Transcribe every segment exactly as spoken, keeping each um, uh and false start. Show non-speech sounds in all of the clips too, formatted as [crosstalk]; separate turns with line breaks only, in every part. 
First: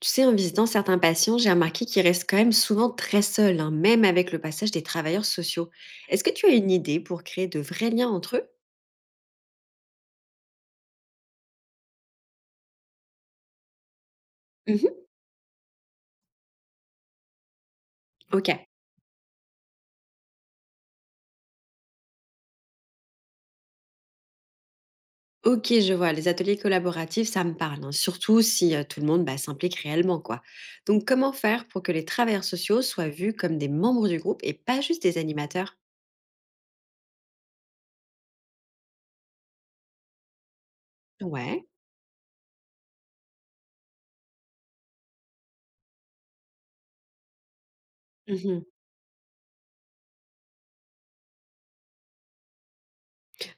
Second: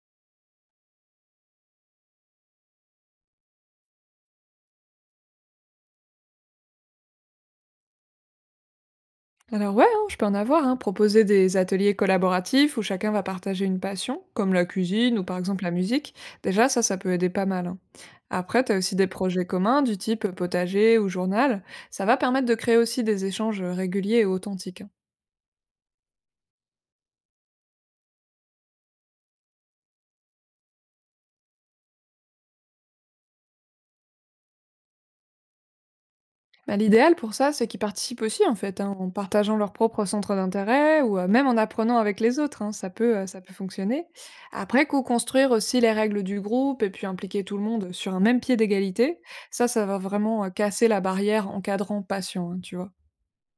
Tu sais, en visitant certains patients, j'ai remarqué qu'ils restent quand même souvent très seuls, hein, même avec le passage des travailleurs sociaux. Est-ce que tu as une idée pour créer de vrais liens entre eux?
Alors ouais, hein, je peux en avoir, hein. Proposer des ateliers collaboratifs où chacun va partager une passion, comme la
Mhm.
cuisine ou par exemple la musique, déjà ça, ça peut aider pas mal, hein.
Ok.
Après, t'as aussi des projets communs du type potager ou journal, ça va permettre de créer aussi des échanges réguliers et authentiques, hein.
Ok, je vois. Les ateliers collaboratifs, ça me parle, hein, surtout si euh, tout le monde, bah, s'implique réellement, quoi. Donc, comment faire pour que les travailleurs sociaux soient vus comme des membres du groupe et pas juste des animateurs?
Bah, l'idéal pour ça, c'est qu'ils participent aussi en fait, hein, en partageant leurs propres centres d'intérêt ou euh, même en
Ouais.
apprenant avec les autres, hein, ça peut, euh, ça peut fonctionner. Après, co-construire aussi les règles du groupe et puis impliquer tout le monde sur un même pied d'égalité, ça, ça va vraiment euh, casser la barrière encadrant patient, hein, tu vois.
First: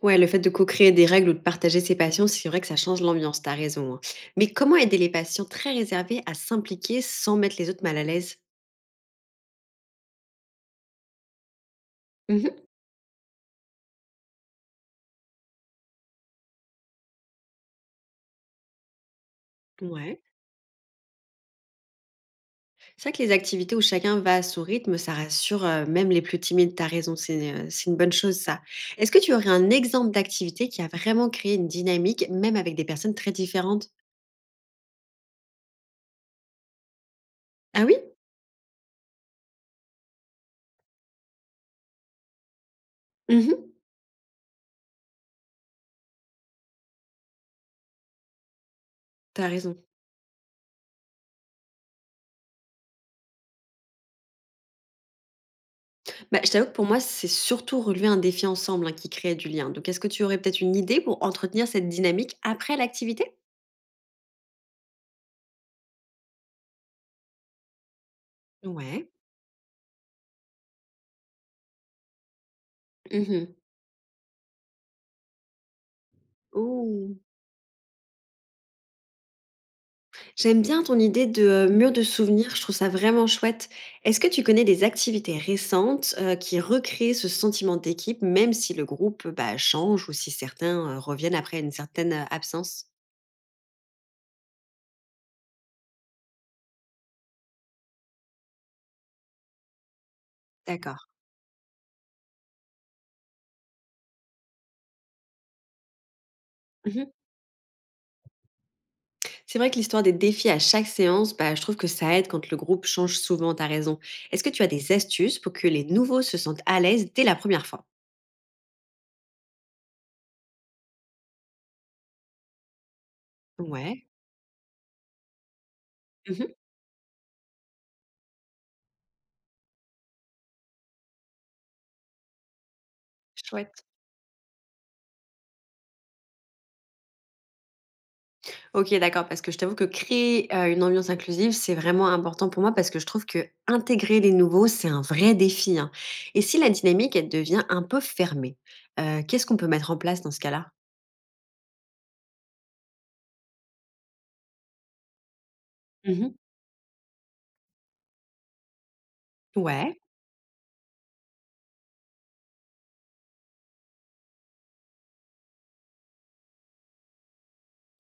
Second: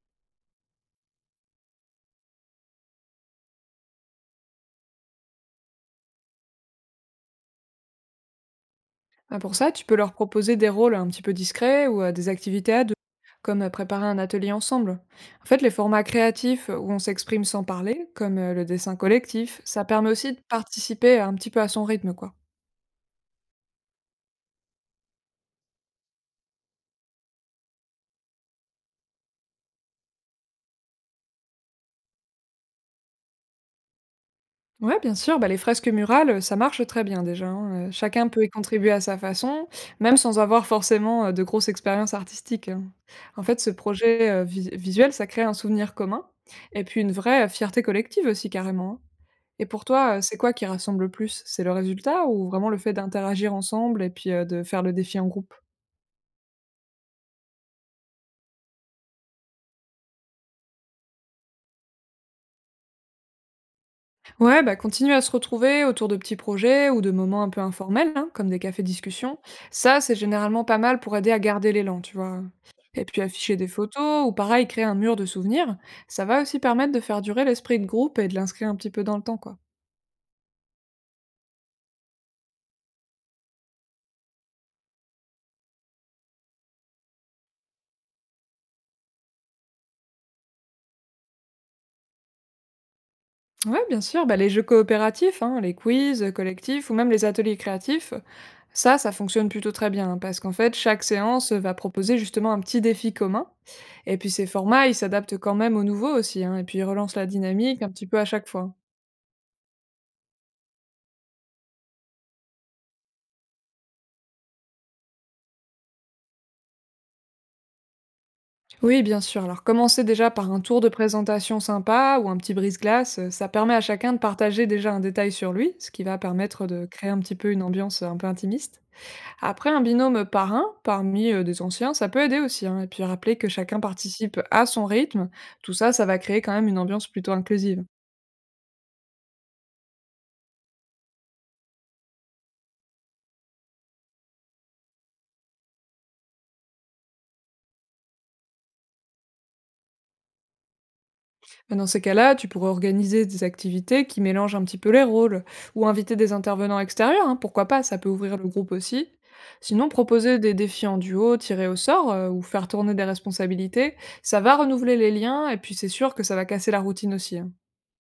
Ouais, le fait de co-créer des règles ou de partager ses passions, c'est vrai que ça change l'ambiance, t'as raison, hein. Mais comment aider les patients très réservés à s'impliquer sans mettre les autres mal à l'aise?
Bah, pour ça, tu peux leur proposer des rôles un petit peu discrets ou euh, des
Mhm.
activités à deux, comme euh, préparer un atelier ensemble. En fait, les formats créatifs où on s'exprime sans parler, comme euh, le dessin collectif, ça permet
Ouais.
aussi de participer un petit peu à son rythme, quoi.
C'est vrai que les activités où chacun va à son rythme, ça rassure, euh, même les plus timides, t'as raison, c'est euh, c'est une bonne chose, ça. Est-ce que tu aurais un exemple d'activité qui a vraiment créé une dynamique, même avec des personnes très différentes?
Ouais, bien sûr, bah, les fresques murales, ça marche très bien déjà,
Ah
hein, heu,
oui.
chacun peut y contribuer à sa façon, même sans avoir forcément, heu, de grosses expériences artistiques, hein. En
Mhm.
fait, ce projet, heu, vi visuel, ça crée un souvenir commun et puis une vraie, heu, fierté collective aussi carrément, hein.
T'as
Et
raison.
pour toi, heu, c'est quoi qui rassemble le plus? C'est le résultat ou vraiment le fait d'interagir ensemble et puis, heu, de faire le défi en groupe?
Bah, je t'avoue que pour moi, c'est surtout relever un défi ensemble, hein, qui crée du lien. Donc, est-ce que tu aurais peut-être une idée pour entretenir cette dynamique après l'activité?
Ouais, bah, continue à se retrouver autour de petits projets ou de moments un peu informels, hein, comme des cafés
Ouais.
discussions. Ça, c'est généralement pas mal pour aider à garder l'élan, tu vois. Et puis
Mmh.
afficher des photos ou pareil, créer un mur de souvenirs, ça va aussi permettre
Ouh!
de faire durer l'esprit de groupe et de l'inscrire un petit peu dans le temps, quoi.
J'aime bien ton idée de, heu, mur de souvenirs, je trouve ça vraiment chouette. Est-ce que tu connais des activités récentes, heu, qui recréent ce sentiment d'équipe, même si le groupe, bah, change ou si certains, heu, reviennent après une certaine, heu, absence?
Ouais, bien sûr, bah, les jeux coopératifs, hein, les quiz euh, collectifs ou même les ateliers créatifs, ça, ça fonctionne plutôt très bien hein, parce qu'en fait, chaque
D'accord.
séance euh, va proposer justement un petit défi commun. Et puis ces formats, ils s'adaptent quand même au nouveau aussi, hein, et puis ils
Mmh.
relancent la dynamique un petit peu à chaque fois.
C'est vrai que l'histoire des défis à chaque séance, bah, je trouve que ça aide quand le groupe change souvent, tu raison. Est-ce que tu as des astuces pour que les nouveaux se sentent à l'aise dès la première fois?
Oui, bien sûr. Alors commencer déjà par un tour de présentation sympa ou un petit brise-glace, euh, ça permet à
Ouais.
chacun de partager déjà un détail sur lui, ce qui va
Mmh.
permettre de créer un petit peu une ambiance euh, un peu intimiste. Après, un binôme parrain, parmi euh, des anciens, ça peut aider aussi, hein. Et puis rappeler que chacun
Chouette.
participe à son rythme, tout ça, ça va créer quand même une ambiance plutôt inclusive.
OK, d'accord, parce que je t'avoue que créer, heu, une ambiance inclusive, c'est vraiment important pour moi parce que je trouve que intégrer les nouveaux, c'est un vrai défi, hein, et si la dynamique, elle devient un peu fermée, heu, qu'est-ce qu'on peut mettre en place dans ce cas-là?
Mais dans ces cas-là, tu pourrais organiser des activités qui mélangent un petit peu les rôles, ou inviter
Mmh.
des intervenants extérieurs, hein, pourquoi pas, ça peut ouvrir le groupe aussi. Sinon,
Ouais.
proposer des défis en duo, tirer au sort, euh, ou faire tourner des responsabilités, ça va renouveler les liens, et puis c'est sûr que ça va casser la routine aussi, hein.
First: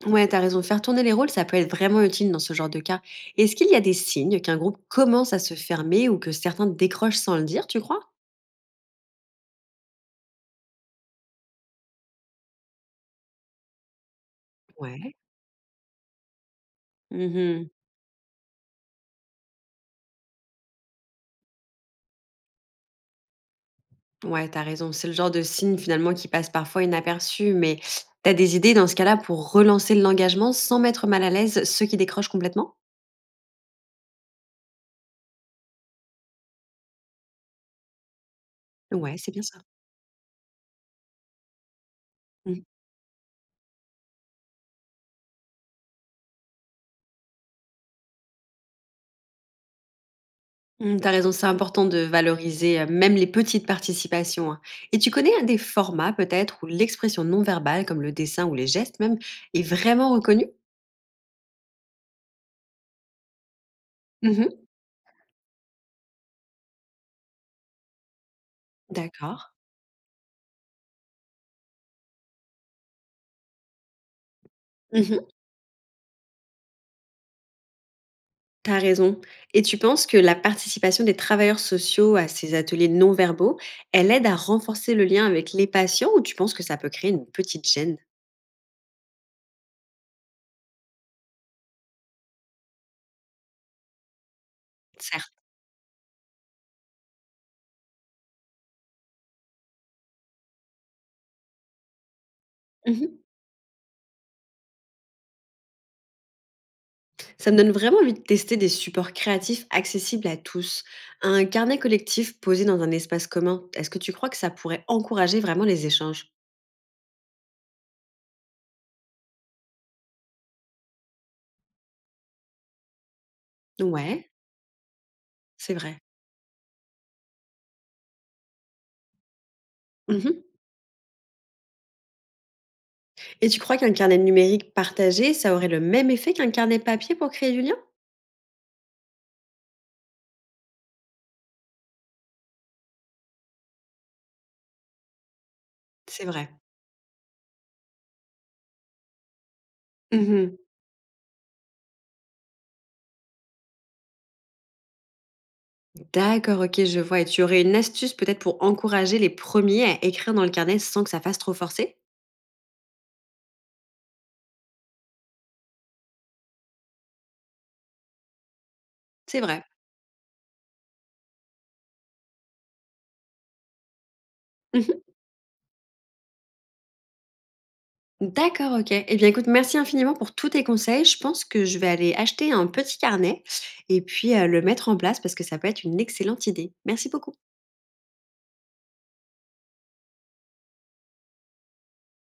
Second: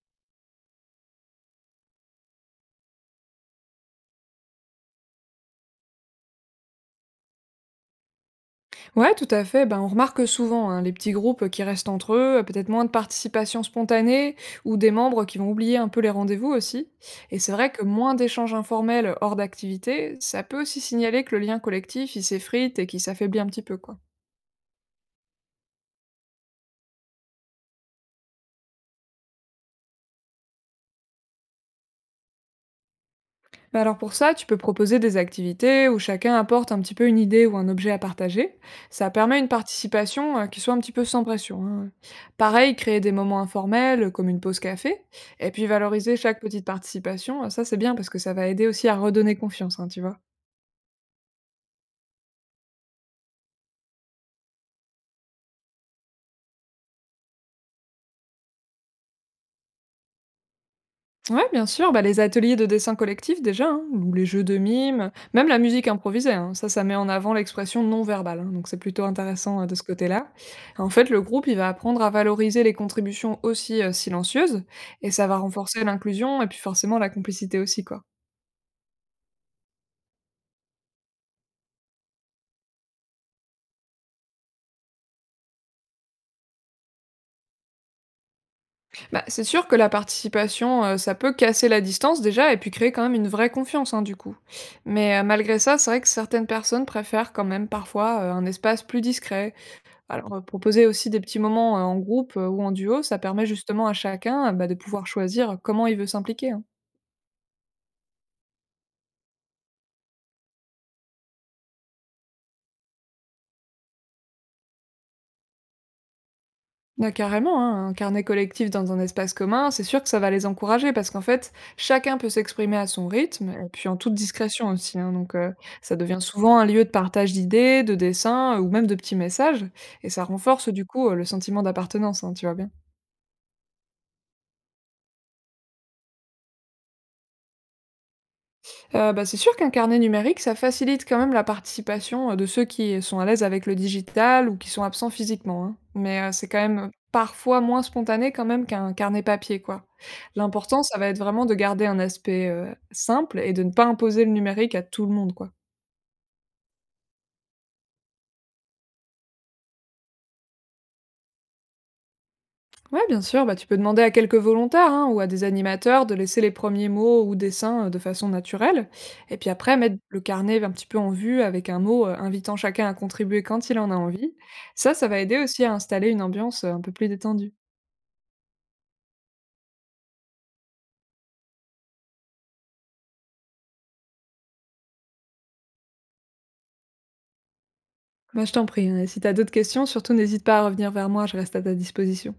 Ouais, t'as raison, faire tourner les rôles, ça peut être vraiment utile dans ce genre de cas. Est-ce qu'il y a des signes qu'un groupe commence à se fermer ou que certains décrochent sans le dire, tu crois?
Ouais, tout à fait. Ben, on remarque souvent hein, les petits groupes qui restent entre eux, euh, peut-être moins de participation spontanée ou des
Ouais.
membres qui vont oublier un peu les rendez-vous aussi. Et c'est
Mmh.
vrai que moins d'échanges informels hors d'activité, ça peut aussi signaler que le lien collectif il s'effrite et qu'il s'affaiblit un petit peu, quoi.
Ouais, t'as raison. C'est le genre de signe finalement qui passe parfois inaperçu, mais t'as des idées dans ce cas-là pour relancer l'engagement sans mettre mal à l'aise ceux qui décrochent complètement?
Bah alors pour ça, tu peux proposer des activités où chacun apporte un petit peu une idée ou un objet à partager. Ça
Ouais, c'est
permet
bien
une
ça.
participation euh, qui soit un petit peu sans pression, hein.
Mmh.
Pareil, créer des moments informels euh, comme une pause café, et puis valoriser chaque petite participation, euh, ça c'est bien parce que ça va aider aussi à redonner confiance, hein, tu vois.
Mmh, tu raison, c'est important de valoriser, euh, même les petites participations, hein. Et tu connais un des formats peut-être où l'expression non verbale, comme le dessin ou les gestes même, est vraiment reconnue?
Ouais, bien sûr, bah, les ateliers de dessin collectif déjà, hein, ou les jeux de
Mhm.
mime, même la musique improvisée, hein, ça, ça met en avant l'expression non verbale, hein, donc c'est plutôt
D'accord.
intéressant euh, de ce côté-là. En fait, le groupe, il va apprendre à valoriser les contributions aussi euh, silencieuses, et ça va renforcer l'inclusion et puis forcément la complicité aussi, quoi.
T'as raison. Et tu penses que la participation des travailleurs sociaux à ces ateliers non verbaux, elle aide à renforcer le lien avec les patients ou tu penses que ça peut créer une petite gêne?
Bah, c'est sûr que la participation, euh, ça peut casser la distance déjà, et puis créer quand même une vraie confiance, hein, du coup. Mais euh,
Certes.
malgré ça, c'est vrai que certaines personnes préfèrent quand même parfois euh, un espace plus discret. Alors, heu, proposer aussi des petits moments, heu, en groupe, heu, ou en duo, ça
Mhm.
permet justement à chacun, euh, bah, de pouvoir choisir comment il veut s'impliquer, hein.
Ça me donne vraiment envie de tester des supports créatifs accessibles à tous. Un carnet collectif posé dans un espace commun, est-ce que tu crois que ça pourrait encourager vraiment les échanges?
Bah, carrément, hein, un carnet collectif dans un espace commun, c'est sûr que ça va les encourager parce qu'en fait, chacun peut s'exprimer à son rythme et puis en toute
Ouais,
discrétion aussi, hein, donc heu,
c'est
ça
vrai.
devient souvent un lieu de partage d'idées, de dessins, heu, ou même de petits messages, et ça
Mhm.
renforce du coup, heu, le sentiment d'appartenance, hein, tu vois bien.
Et tu crois qu'un carnet numérique partagé, ça aurait le même effet qu'un carnet papier pour créer du lien?
Heu, bah, c'est sûr qu'un carnet numérique, ça facilite quand même la participation, heu, de ceux qui sont à l'aise avec le digital ou qui sont absents physiquement, hein. Mais,
C'est
heu,
vrai.
c'est quand même parfois moins spontané quand même qu'un carnet papier, quoi.
Mhm.
L'important, ça va être vraiment de garder un aspect, heu, simple et de ne pas imposer le numérique à tout le monde, quoi.
D'accord, OK, je vois, et tu aurais une astuce peut-être pour encourager les premiers à écrire dans le carnet sans que ça fasse trop forcer?
Ouais, bien sûr, bah, tu peux demander à quelques volontaires hein, ou à des animateurs de laisser les premiers mots ou dessins euh, de façon naturelle. Et
C'est
puis
vrai.
après, mettre le carnet un petit peu en vue avec un mot euh, invitant chacun à contribuer quand il en a envie.
[laughs]
Ça, ça
Mmh.
va aider aussi à installer une ambiance euh, un peu plus détendue.
D'accord, OK. Eh bien, écoute, merci infiniment pour tous tes conseils. Je pense que je vais aller acheter un petit carnet et puis, heu, le mettre en place parce que ça peut être une excellente idée. Merci beaucoup.
Bah, je t'en prie, hein, et si tu as d'autres questions, surtout n'hésite pas à revenir vers moi, je reste à ta disposition.